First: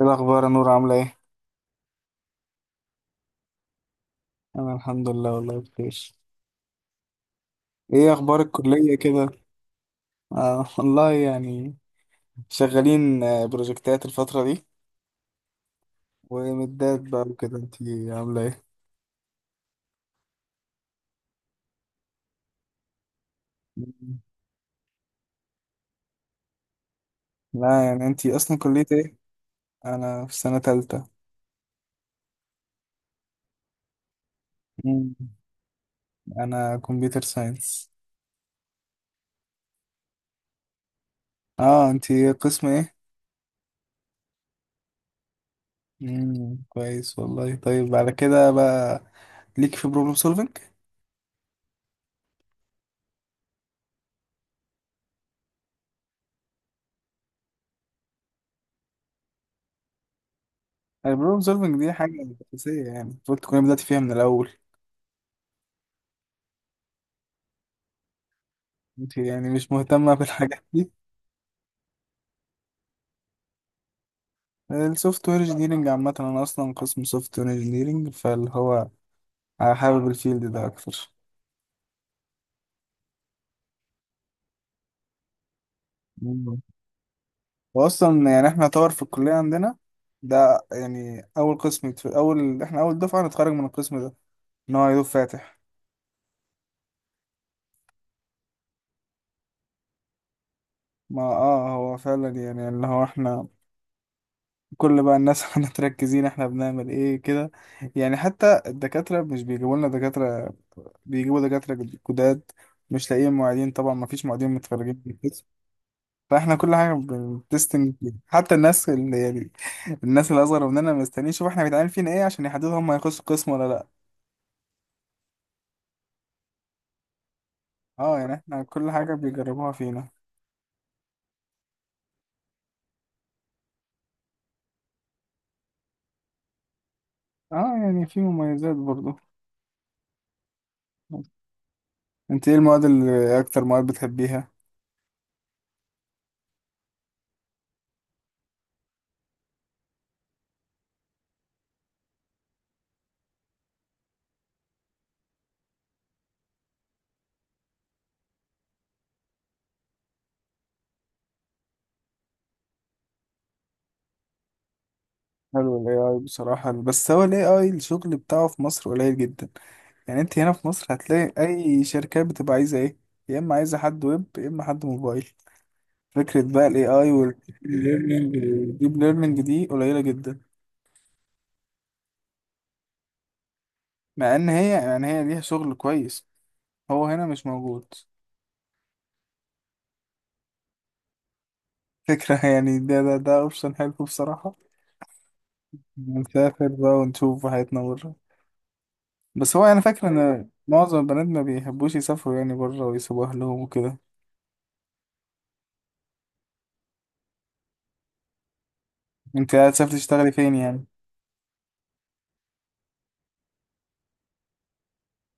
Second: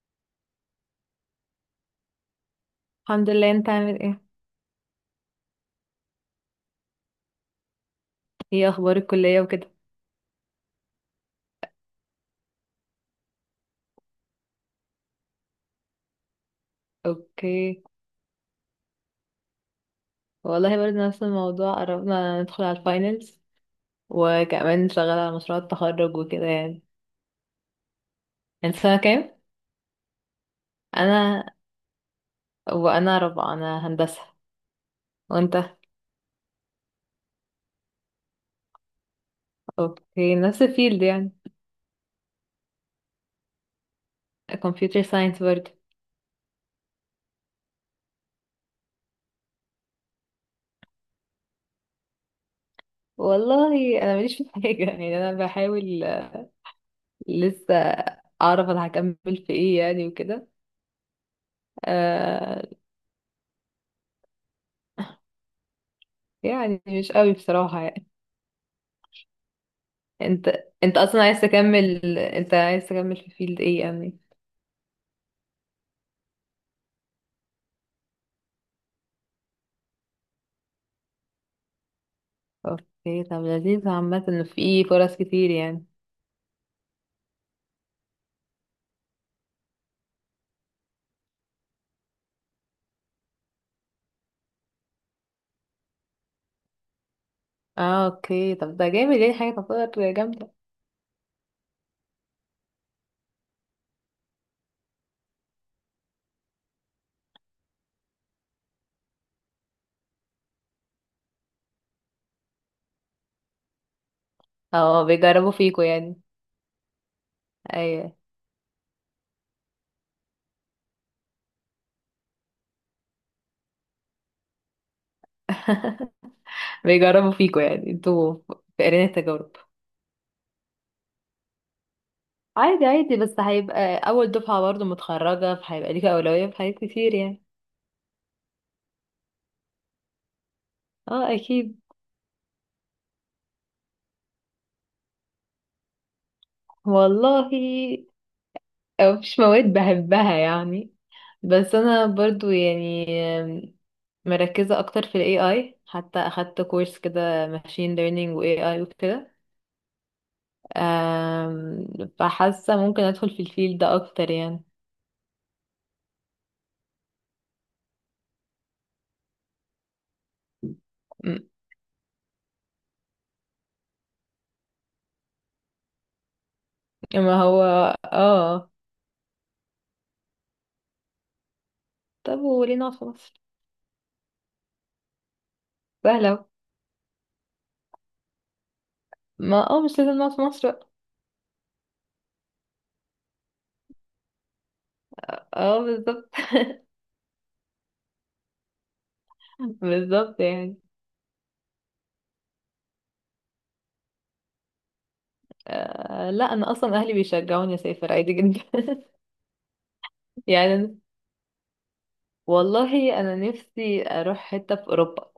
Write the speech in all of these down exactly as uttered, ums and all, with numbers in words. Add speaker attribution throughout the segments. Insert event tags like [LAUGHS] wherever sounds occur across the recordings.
Speaker 1: ايه الاخبار يا نور؟ عامله ايه؟
Speaker 2: الحمد لله. انت عامل ايه؟
Speaker 1: انا الحمد لله والله بخير. ايه اخبار
Speaker 2: ايه
Speaker 1: الكليه
Speaker 2: اخبار
Speaker 1: كده؟
Speaker 2: الكلية وكده.
Speaker 1: آه والله يعني شغالين، آه، بروجكتات الفتره دي ومدات بقى وكده. انت
Speaker 2: اوكي.
Speaker 1: عامله ايه؟
Speaker 2: والله برضه نفس الموضوع، قربنا ندخل على الفاينلز،
Speaker 1: مم.
Speaker 2: وكمان شغالة على مشروع التخرج وكده يعني.
Speaker 1: لا يعني انت اصلا
Speaker 2: انت
Speaker 1: كليه
Speaker 2: سنة
Speaker 1: ايه؟
Speaker 2: كام؟
Speaker 1: انا في سنه تالتة.
Speaker 2: انا وانا رابعة، انا هندسة.
Speaker 1: مم.
Speaker 2: وانت؟
Speaker 1: انا كمبيوتر ساينس.
Speaker 2: اوكي، نفس الفيلد يعني.
Speaker 1: اه، انت قسم ايه؟
Speaker 2: كمبيوتر ساينس برضه.
Speaker 1: مم. كويس والله. طيب على كده بقى ليك في بروبلم سولفنج؟
Speaker 2: والله انا ماليش في حاجة [LAUGHS] يعني انا بحاول، آه، لسه اعرف انا هكمل في ايه يعني وكده.
Speaker 1: البروبلم سولفنج دي حاجه
Speaker 2: آه،
Speaker 1: اساسيه، يعني المفروض تكوني بدأتي فيها من الاول.
Speaker 2: يعني مش قوي بصراحة.
Speaker 1: انت يعني مش مهتمة بالحاجات
Speaker 2: انت
Speaker 1: دي؟
Speaker 2: انت اصلا عايز تكمل، انت عايز تكمل في فيلد ايه يعني؟
Speaker 1: السوفت وير انجينيرنج عامة، انا اصلا قسم سوفت وير انجينيرنج، فاللي هو حابب الفيلد ده اكتر.
Speaker 2: اوكي، طب لذيذ عامة انه في فرص كتير يعني.
Speaker 1: مم. واصلا يعني احنا طور في الكلية عندنا، ده يعني اول قسم يتف... اول احنا اول دفعة نتخرج من القسم ده، ان هو يدوب فاتح.
Speaker 2: اه اوكي، طب ده جامد يعني، حاجة تعتبر جامدة.
Speaker 1: ما اه هو فعلا يعني اللي هو احنا كل بقى الناس [LAUGHS] احنا متركزين، احنا بنعمل ايه كده. يعني حتى الدكاترة مش بيجيبوا لنا دكاترة، بيجيبوا دكاترة جداد. مش لاقيين معيدين طبعا، ما فيش معيدين
Speaker 2: اه
Speaker 1: متخرجين.
Speaker 2: بيجربوا فيكوا يعني.
Speaker 1: فاحنا كل حاجه بتستنج فيها.
Speaker 2: ايوه.
Speaker 1: حتى الناس اللي يعني الناس اللي اصغر مننا مستنيين يشوفوا احنا بيتعمل فينا ايه عشان يحددوا هم هيخشوا قسم ولا لا.
Speaker 2: [LAUGHS] بيجربوا فيكوا يعني
Speaker 1: اه
Speaker 2: انتوا،
Speaker 1: يعني احنا
Speaker 2: في
Speaker 1: كل
Speaker 2: قرينا
Speaker 1: حاجه
Speaker 2: التجارب.
Speaker 1: بيجربوها فينا.
Speaker 2: عادي عادي، بس هيبقى اول دفعة برضو متخرجة، فهيبقى ليك اولوية في حاجات كتير يعني.
Speaker 1: اه يعني في مميزات برضو.
Speaker 2: اه اكيد.
Speaker 1: انت ايه المواد اللي اكتر مواد بتحبيها؟
Speaker 2: والله آه، مفيش مواد بحبها يعني، بس انا برضو يعني مركزة أكتر في ال A I، حتى أخدت كورس كده ماشين ليرنينج و إيه آي وكده. أم، فحاسة ممكن أدخل في الفيلد ده أكتر يعني.
Speaker 1: حلو الاي اي بصراحه، بس هو الاي اي الشغل بتاعه في مصر قليل جدا. يعني انت هنا في مصر هتلاقي
Speaker 2: م-
Speaker 1: اي شركات بتبقى عايزه ايه؟ يا اما عايزه حد ويب، يا اما حد موبايل. فكره بقى الاي اي
Speaker 2: ما هو اه،
Speaker 1: والديب ليرنينج دي قليله جدا.
Speaker 2: طب وليه نقعد في مصر؟
Speaker 1: مع ان هي يعني هي ليها شغل كويس،
Speaker 2: سهلة.
Speaker 1: هو هنا مش موجود.
Speaker 2: ما اه، مش لازم نقعد في مصر بقى.
Speaker 1: فكرة [LAUGHS] يعني ده ده ده اوبشن حلو بصراحة.
Speaker 2: اه بالظبط.
Speaker 1: نسافر بقى ونشوف حياتنا بره. بس
Speaker 2: [LAUGHS]
Speaker 1: هو انا فاكر
Speaker 2: بالظبط
Speaker 1: ان
Speaker 2: يعني.
Speaker 1: معظم البنات ما بيحبوش يسافروا يعني بره، ويسيبوا اهلهم وكده.
Speaker 2: آه لا، انا اصلا اهلي بيشجعوني اسافر عادي جدا [LAUGHS]
Speaker 1: انت قاعد تسافر تشتغلي فين
Speaker 2: يعني
Speaker 1: يعني؟
Speaker 2: أنا- والله انا نفسي اروح حتة في اوروبا،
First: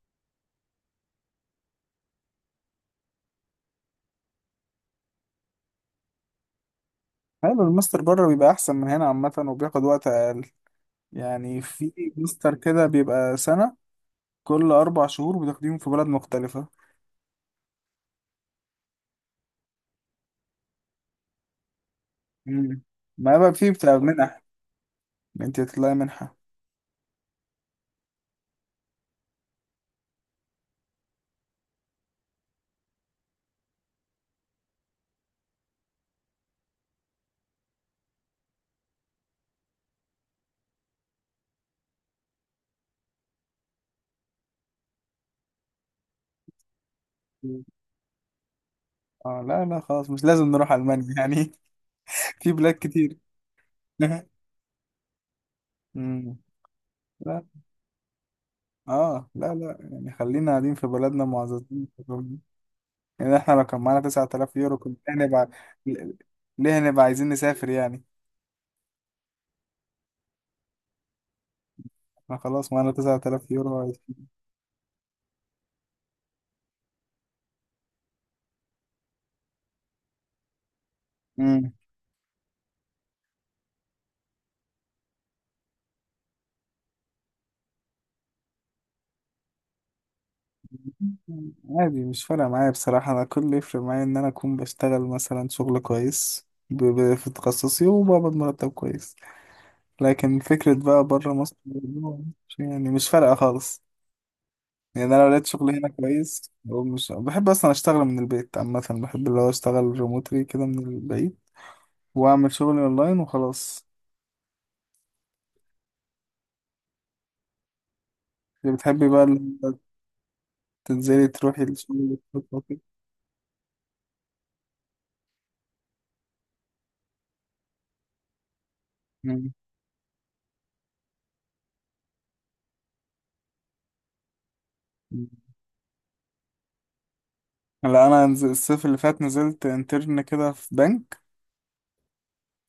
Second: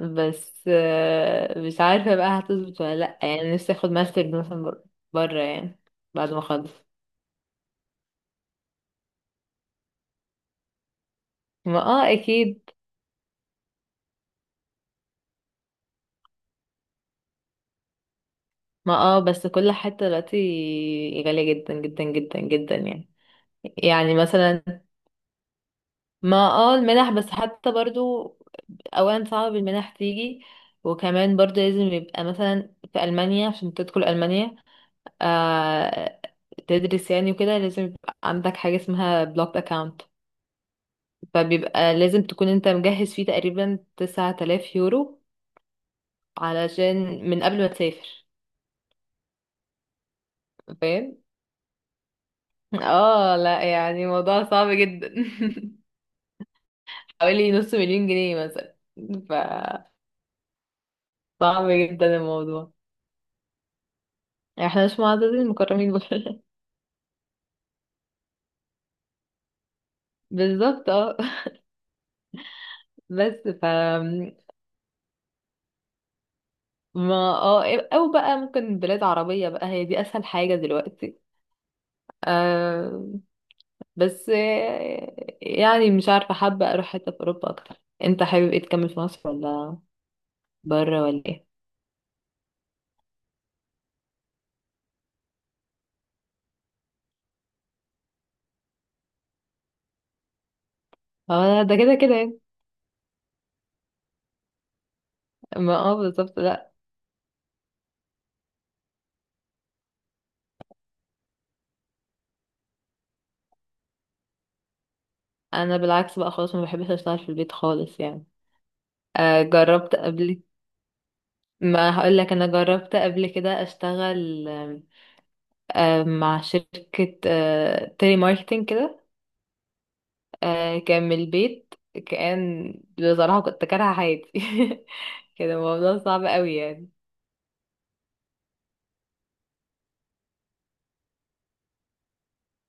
Speaker 2: بس آه، مش عارفة بقى هتظبط ولا لأ، يعني نفسي اخد ماستر مثلا بر- برا يعني، بعد ما اخلص.
Speaker 1: حلو، الماستر بره بيبقى احسن من هنا عامة، وبياخد وقت اقل. يعني
Speaker 2: ما
Speaker 1: في
Speaker 2: اه
Speaker 1: ماستر
Speaker 2: اكيد.
Speaker 1: كده بيبقى سنة، كل اربع شهور بتاخديهم في بلد مختلفة.
Speaker 2: ما اه بس كل حتة دلوقتي غالية جدا جدا جدا جدا
Speaker 1: مم.
Speaker 2: يعني.
Speaker 1: ما بقى في بتاع
Speaker 2: يعني
Speaker 1: منح،
Speaker 2: مثلا،
Speaker 1: انت تطلعي
Speaker 2: ما
Speaker 1: منحة.
Speaker 2: اه المنح بس حتى برضو، اولا صعب المنح تيجي، وكمان برضو لازم يبقى مثلا في ألمانيا، عشان تدخل ألمانيا آه تدرس يعني وكده لازم يبقى عندك حاجة اسمها بلوك account، فبيبقى لازم تكون انت مجهز فيه تقريبا تسعة آلاف يورو، علشان، من قبل ما تسافر.
Speaker 1: اه لا لا خلاص، مش لازم نروح ألمانيا
Speaker 2: فاهم.
Speaker 1: يعني. [LAUGHS] في بلاد كتير.
Speaker 2: اه لا
Speaker 1: [LAUGHS]
Speaker 2: يعني موضوع صعب جدا.
Speaker 1: مم.
Speaker 2: [LAUGHS]
Speaker 1: لا
Speaker 2: حوالي نص مليون جنيه مثلا.
Speaker 1: اه
Speaker 2: ف
Speaker 1: لا لا يعني خلينا قاعدين في بلدنا،
Speaker 2: صعب
Speaker 1: معززين في
Speaker 2: جدا
Speaker 1: بلدنا.
Speaker 2: الموضوع.
Speaker 1: يعني احنا لو كان معانا 9000 يورو
Speaker 2: احنا
Speaker 1: كنا
Speaker 2: مش
Speaker 1: ليه
Speaker 2: معددين
Speaker 1: هنبقى
Speaker 2: المكرمين بره.
Speaker 1: ليه هنبقى عايزين نسافر يعني.
Speaker 2: [LAUGHS] بالظبط اه.
Speaker 1: احنا خلاص معانا
Speaker 2: بس
Speaker 1: 9000
Speaker 2: ف
Speaker 1: يورو عايزين.
Speaker 2: ما اه او بقى ممكن بلاد عربية بقى، هي دي اسهل حاجة دلوقتي.
Speaker 1: مم.
Speaker 2: آه، بس آه، يعني مش عارفة، حابة أروح حتة في أوروبا أكتر. أنت حابب إيه، تكمل في مصر ولا بره ولا إيه؟
Speaker 1: عادي، مش فارقة معايا بصراحة. أنا كل اللي يفرق معايا إن أنا أكون بشتغل مثلا شغل كويس ب- ب- في تخصصي وبقبض مرتب كويس، لكن فكرة بقى بره مصر
Speaker 2: هو ده كده كده يعني.
Speaker 1: يعني مش فارقة خالص. يعني انا لو لقيت شغل
Speaker 2: ما
Speaker 1: هنا
Speaker 2: اه بالظبط،
Speaker 1: كويس،
Speaker 2: لأ.
Speaker 1: هو مش بحب اصلا اشتغل من البيت عامه، بحب اللي هو اشتغل ريموتلي كده من البيت واعمل شغلي اونلاين وخلاص.
Speaker 2: أنا بالعكس بقى خالص، ما بحبش أشتغل في البيت خالص يعني.
Speaker 1: اللي بتحبي بقى اللي
Speaker 2: آه
Speaker 1: انت
Speaker 2: جربت قبل.
Speaker 1: تنزلي تروحي
Speaker 2: ما
Speaker 1: الشغل
Speaker 2: هقول لك،
Speaker 1: وتروحي
Speaker 2: أنا
Speaker 1: وكده.
Speaker 2: جربت قبل كده أشتغل، آم، آم، مع شركة آه تيلي ماركتينج كده.
Speaker 1: مم.
Speaker 2: آه كان من البيت. كان، بصراحة كنت كارهة حياتي [LAUGHS] كده الموضوع صعب قوي
Speaker 1: لا انا نز- الصيف اللي فات نزلت انترن كده في بنك.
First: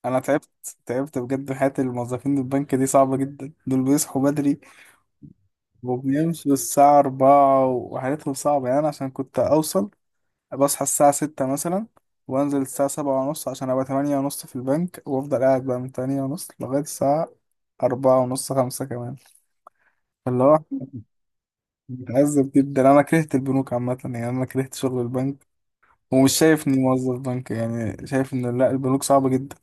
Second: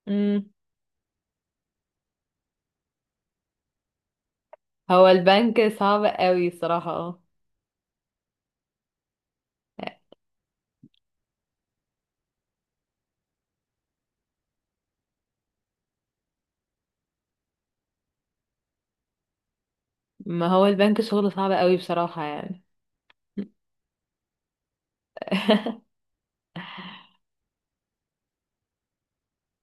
Speaker 1: انا
Speaker 2: يعني.
Speaker 1: تعبت تعبت بجد. حياة الموظفين البنك دي صعبة جدا، دول بيصحوا بدري
Speaker 2: هو البنك صعب قوي
Speaker 1: وبيمشوا
Speaker 2: صراحة،
Speaker 1: الساعة
Speaker 2: اه.
Speaker 1: أربعة وحياتهم صعبة. يعني أنا عشان كنت اوصل بصحى الساعة ستة مثلا، وأنزل الساعة سبعة ونص عشان أبقى تمانية ونص في البنك، وأفضل قاعد بقى من تمانية ونص لغاية الساعة أربعة ونص خمسة كمان. فاللي
Speaker 2: ما
Speaker 1: هو
Speaker 2: هو البنك شغله صعب قوي بصراحة
Speaker 1: متعذب
Speaker 2: يعني.
Speaker 1: جدا. أنا كرهت البنوك عامة يعني، أنا كرهت شغل البنك،
Speaker 2: [LAUGHS]
Speaker 1: ومش شايف إني موظف بنك. يعني شايف إن لأ، البنوك صعبة جدا.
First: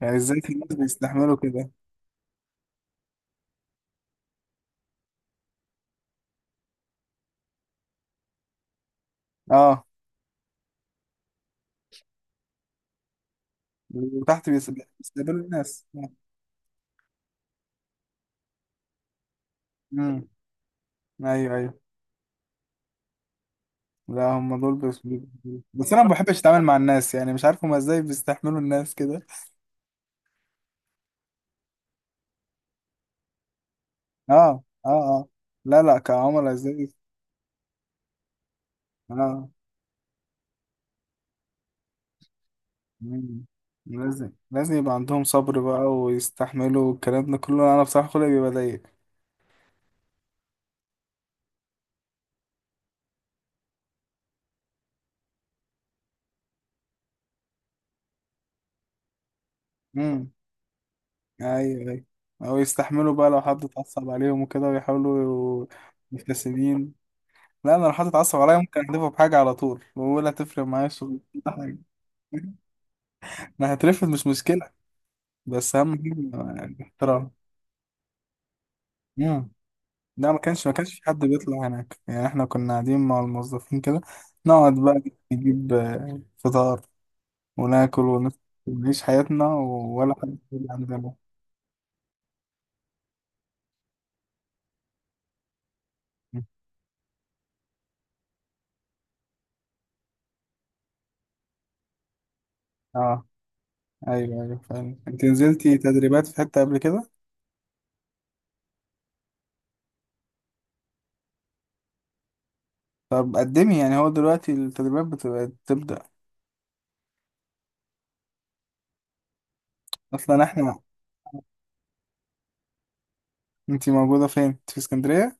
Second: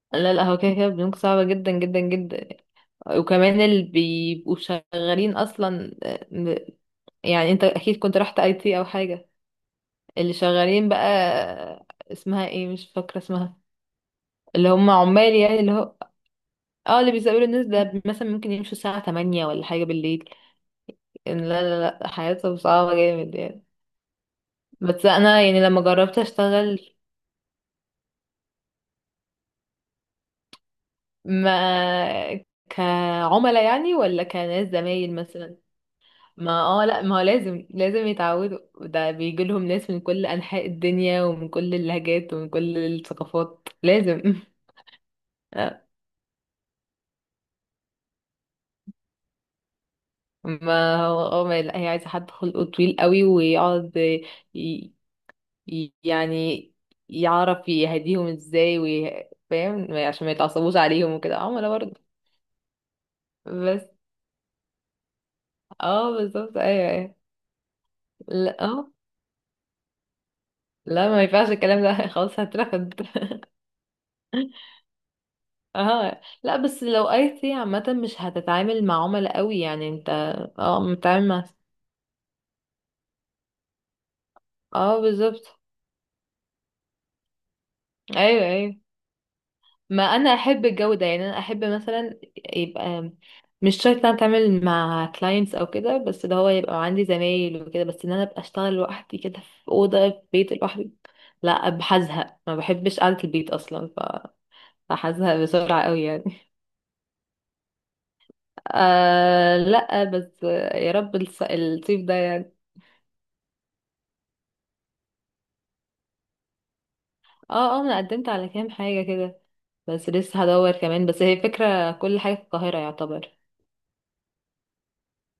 Speaker 1: يعني
Speaker 2: لا
Speaker 1: إزاي
Speaker 2: لا،
Speaker 1: في
Speaker 2: هو كده
Speaker 1: ناس
Speaker 2: كده البنوك
Speaker 1: بيستحملوا
Speaker 2: صعبة
Speaker 1: كده؟
Speaker 2: جدا جدا جدا، وكمان اللي بيبقوا شغالين اصلا آه، يعني انت اكيد كنت رحت اي تي او حاجة.
Speaker 1: أه.
Speaker 2: اللي شغالين بقى آه، اسمها ايه، مش فاكرة اسمها.
Speaker 1: وتحت
Speaker 2: اللي
Speaker 1: بيس-
Speaker 2: هم عمال
Speaker 1: بيستقبلوا
Speaker 2: يعني، اللي
Speaker 1: الناس.
Speaker 2: هو اه اللي بيسألوا الناس ده، مثلا ممكن يمشوا الساعة ثمانية ولا حاجة
Speaker 1: امم،
Speaker 2: بالليل. إن
Speaker 1: أيوه
Speaker 2: لا لا
Speaker 1: أيوه.
Speaker 2: لا، حياتهم صعبة جامد يعني.
Speaker 1: لا هم دول بيس-
Speaker 2: بس انا يعني لما
Speaker 1: بس أنا ما
Speaker 2: جربت
Speaker 1: بحبش أتعامل مع
Speaker 2: اشتغل.
Speaker 1: الناس. يعني مش عارف هما إزاي بيستحملوا الناس كده.
Speaker 2: ما كعملاء يعني ولا
Speaker 1: اه
Speaker 2: كناس
Speaker 1: اه
Speaker 2: زمايل
Speaker 1: اه،
Speaker 2: مثلا.
Speaker 1: لا لا
Speaker 2: ما
Speaker 1: كعملاء
Speaker 2: اه
Speaker 1: زي.
Speaker 2: لا، ما هو لازم لازم يتعودوا، ده بيجي
Speaker 1: اه.
Speaker 2: لهم ناس من كل انحاء الدنيا ومن كل اللهجات ومن كل
Speaker 1: مم.
Speaker 2: الثقافات، لازم
Speaker 1: لازم
Speaker 2: [LAUGHS]
Speaker 1: لازم يبقى عندهم صبر بقى
Speaker 2: آه،
Speaker 1: ويستحملوا الكلام ده كله. انا بصراحة خلقي بيبقى ضيق.
Speaker 2: ما هو اه ما لا، هي عايزه حد خلقه طويل قوي ويقعد ي... ي- يعني يعرف يهديهم ازاي، وي... فاهم، عشان ما
Speaker 1: امم،
Speaker 2: يتعصبوش عليهم وكده، عملاء
Speaker 1: ايوه
Speaker 2: برضه.
Speaker 1: ايوه. او يستحملوا بقى لو حد
Speaker 2: بس
Speaker 1: اتعصب عليهم وكده، ويحاولوا
Speaker 2: اه بالظبط، ايوه
Speaker 1: مبتسمين.
Speaker 2: ايوه.
Speaker 1: لا انا لو حد اتعصب
Speaker 2: لا
Speaker 1: عليا ممكن
Speaker 2: آه.
Speaker 1: احدفه بحاجة على طول، ولا تفرق معايا
Speaker 2: لا
Speaker 1: الشغل [LAUGHS]
Speaker 2: ما ينفعش
Speaker 1: ولا حاجة.
Speaker 2: الكلام ده [LAUGHS] خلاص هترفض.
Speaker 1: انا هترفض مش مشكلة، بس اهم
Speaker 2: اه لا،
Speaker 1: حاجة
Speaker 2: بس لو
Speaker 1: الاحترام.
Speaker 2: اي تي عامة مش هتتعامل مع عملاء
Speaker 1: مم.
Speaker 2: قوي يعني انت.
Speaker 1: لا ما كانش ما
Speaker 2: اه
Speaker 1: كانش في حد
Speaker 2: متعامل مع.
Speaker 1: بيطلع هناك يعني، احنا كنا قاعدين مع الموظفين كده، نقعد
Speaker 2: اه
Speaker 1: بقى
Speaker 2: بالظبط،
Speaker 1: نجيب آه، فطار وناكل ونف-
Speaker 2: ايوه ايوه.
Speaker 1: ونعيش حياتنا
Speaker 2: ما
Speaker 1: ولا
Speaker 2: انا
Speaker 1: حد
Speaker 2: احب
Speaker 1: يجي
Speaker 2: الجو
Speaker 1: عندنا.
Speaker 2: ده يعني، انا احب مثلا يبقى مش شرط انا اتعامل مع كلاينتس او كده، بس ده هو يبقى عندي زمايل وكده، بس ان انا ابقى اشتغل لوحدي كده في اوضه في بيت لوحدي لا، هزهق، ما بحبش قعده
Speaker 1: اه
Speaker 2: البيت اصلا. ف-
Speaker 1: ايوه ايوه. فعلا انت
Speaker 2: فهزهق
Speaker 1: نزلتي
Speaker 2: بسرعه قوي يعني.
Speaker 1: تدريبات في حتة قبل كده؟
Speaker 2: آه لا بس، يا رب الص- الصيف ده يعني.
Speaker 1: طب قدمي. يعني هو دلوقتي التدريبات بتبقى تبدأ.
Speaker 2: اه اه انا قدمت على كام حاجة كده، بس
Speaker 1: اصلا
Speaker 2: لسه هدور
Speaker 1: احنا،
Speaker 2: كمان، بس هي فكرة كل حاجة في القاهرة يعتبر.
Speaker 1: انت موجودة فين؟ انت في اسكندرية؟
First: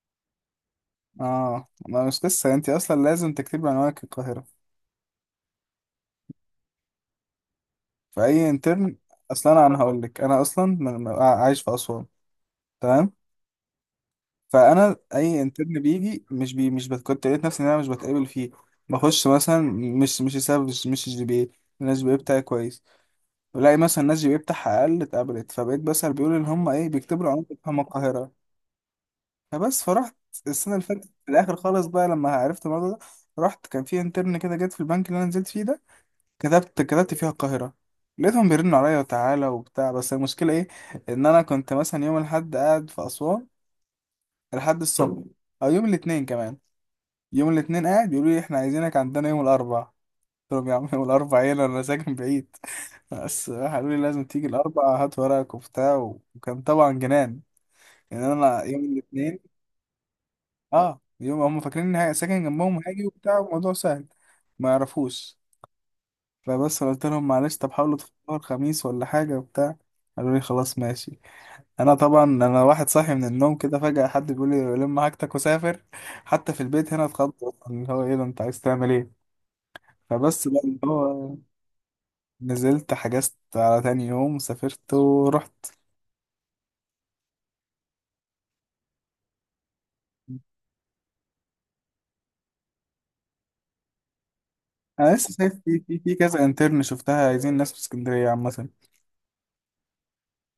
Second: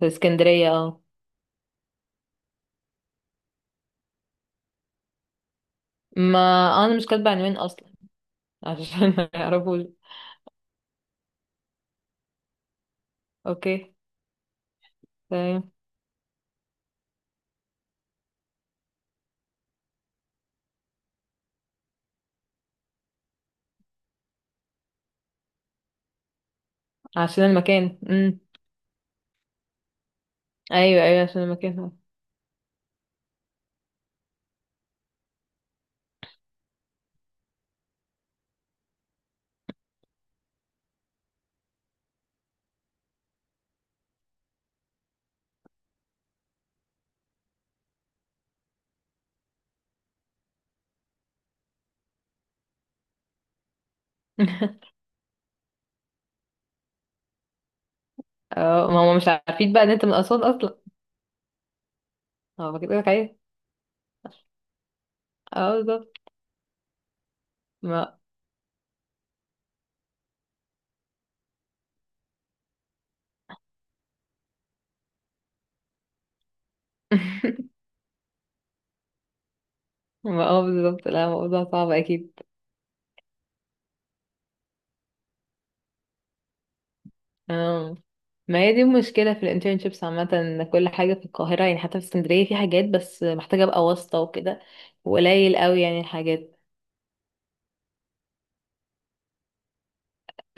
Speaker 2: في اسكندرية اه.
Speaker 1: اه ما مش لسه انت اصلا لازم تكتبي عنوانك القاهرة
Speaker 2: ما آه، انا مش كاتبة عنوان اصلا،
Speaker 1: في اي انترن.
Speaker 2: عشان [LAUGHS] ما
Speaker 1: اصلا انا
Speaker 2: يعرفوش.
Speaker 1: هقول لك، انا اصلا من- من- عايش في اسوان. تمام؟
Speaker 2: اوكي.
Speaker 1: فانا اي
Speaker 2: تمام.
Speaker 1: انترن بيجي مش بي، مش بت... كنت لقيت نفسي ان انا مش بتقابل فيه. بخش مثلا، مش مش سبب، مش مش جي بي اي، انا الجي بي اي بتاعي كويس. بلاقي مثلا الناس جي بي اي بتاعها اقل اتقبلت، فبقيت بسأل. بيقولوا ان هم ايه بيكتبوا العنوان
Speaker 2: عشان
Speaker 1: بتاعهم
Speaker 2: المكان. امم
Speaker 1: القاهرة. فبس فرحت السنة اللي
Speaker 2: ايوه
Speaker 1: فاتت
Speaker 2: ايوه،
Speaker 1: في
Speaker 2: عشان
Speaker 1: الاخر خالص
Speaker 2: المكان.
Speaker 1: بقى لما عرفت الموضوع ده. رحت، كان في انترن كده جت في البنك اللي انا نزلت فيه ده، كتبت كتبت فيها القاهرة، لقيتهم بيرنوا عليا وتعالى وبتاع. بس المشكلة ايه، ان انا كنت مثلا يوم الاحد قاعد في اسوان لحد الصبح، او يوم الاثنين كمان. يوم الاثنين قاعد بيقولوا لي احنا عايزينك عندنا يوم الاربعاء. قلت لهم يا عم يوم الاربعاء ايه، انا أنا ساكن بعيد. [LAUGHS] بس قالوا لي لازم تيجي
Speaker 2: [LAUGHS]
Speaker 1: الاربعاء هات ورقك وبتاع و- وكان طبعا جنان. يعني انا يوم
Speaker 2: اه ما هم مش
Speaker 1: الاثنين.
Speaker 2: عارفين بقى ان انت من اسوان اصلا.
Speaker 1: اه، يوم هم فاكرين اني ه- ساكن
Speaker 2: هو
Speaker 1: جنبهم،
Speaker 2: كده
Speaker 1: هاجي
Speaker 2: لك
Speaker 1: وبتاع،
Speaker 2: ايه.
Speaker 1: الموضوع سهل، ما يعرفوش.
Speaker 2: اه بالظبط.
Speaker 1: فبس قلت لهم معلش طب حاولوا
Speaker 2: ما
Speaker 1: تفطروا الخميس ولا حاجه وبتاع. قالوا لي خلاص ماشي. انا طبعا انا واحد صاحي من النوم كده فجأة حد بيقول لي لم حاجتك وسافر. حتى في البيت هنا اتخض،
Speaker 2: [LAUGHS]
Speaker 1: اللي هو ايه ده انت عايز تعمل ايه. فبس
Speaker 2: ما
Speaker 1: بقى
Speaker 2: اه
Speaker 1: اللي
Speaker 2: بالظبط، لا
Speaker 1: هو
Speaker 2: موضوع صعب اكيد.
Speaker 1: نزلت حجزت على تاني يوم سافرت ورحت.
Speaker 2: اه ما هي دي المشكلة في الانترنشيبس عامة، ان كل حاجة في القاهرة يعني، حتى في اسكندرية في حاجات بس محتاجة ابقى واسطة وكده.
Speaker 1: انا لسه شايف
Speaker 2: وقليل قوي
Speaker 1: في في
Speaker 2: يعني
Speaker 1: في كذا
Speaker 2: الحاجات،
Speaker 1: انترن شفتها عايزين ناس في اسكندريه عامه.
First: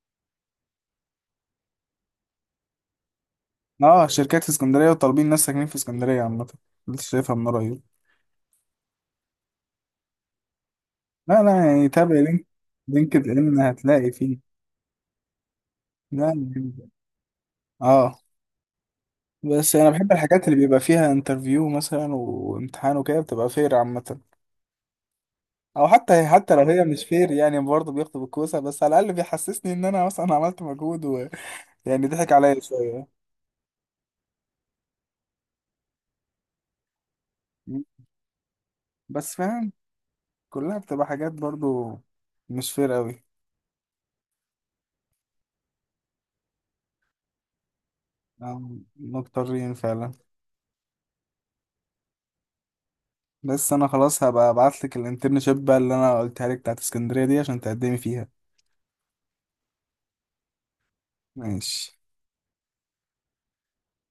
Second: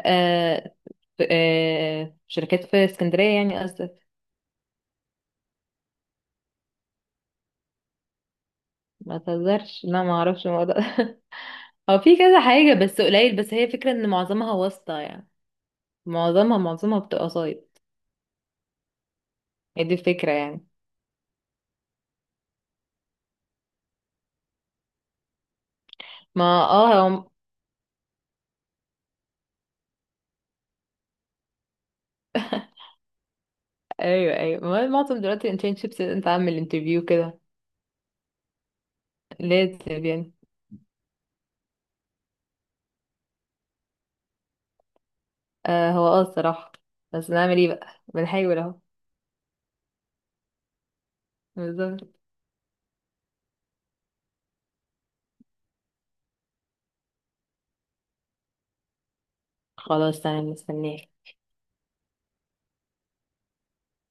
Speaker 2: آه في- آه شركات في اسكندرية يعني قصدك؟
Speaker 1: اه شركات في اسكندريه وطالبين ناس ساكنين في اسكندريه عامه، لسه شايفها من قريب.
Speaker 2: ما تهزرش، لا ما اعرفش الموضوع ده
Speaker 1: لا لا يعني
Speaker 2: [LAUGHS] هو
Speaker 1: تابع
Speaker 2: في كذا
Speaker 1: لينك،
Speaker 2: حاجة، بس
Speaker 1: لينكد
Speaker 2: قليل، بس
Speaker 1: ان
Speaker 2: هي فكرة ان
Speaker 1: هتلاقي فيه.
Speaker 2: معظمها واسطة يعني.
Speaker 1: لا
Speaker 2: معظمها
Speaker 1: يعني-
Speaker 2: معظمها بتبقى سايط.
Speaker 1: اه. بس
Speaker 2: هي
Speaker 1: انا
Speaker 2: دي
Speaker 1: بحب
Speaker 2: الفكرة
Speaker 1: الحاجات اللي
Speaker 2: يعني.
Speaker 1: بيبقى فيها انترفيو مثلا وامتحان وكده، بتبقى فير عامه. او حتى حتى لو
Speaker 2: ما
Speaker 1: هي مش
Speaker 2: اه هم...
Speaker 1: فير يعني برضه بياخدوا بالكوسه، بس على الاقل بيحسسني ان انا مثلا عملت مجهود. يعني ضحك عليا شوية.
Speaker 2: ايوه ايوه، ما هو معظم دلوقتي الانترنشيبس انت عامل انترفيو كده،
Speaker 1: مم. بس فاهم
Speaker 2: لازم يعني.
Speaker 1: كلها بتبقى حاجات برضو مش فير قوي.
Speaker 2: آه هو اه الصراحة، بس نعمل ايه بقى، بنحاول اهو.
Speaker 1: آه، مضطرين فعلا.
Speaker 2: بالظبط.
Speaker 1: بس انا خلاص هبقى ابعت لك الانترنشيب بقى اللي انا قلتها لك بتاعت اسكندرية دي عشان تقدمي فيها.
Speaker 2: خلاص تمام مستنيه.
Speaker 1: ماشي.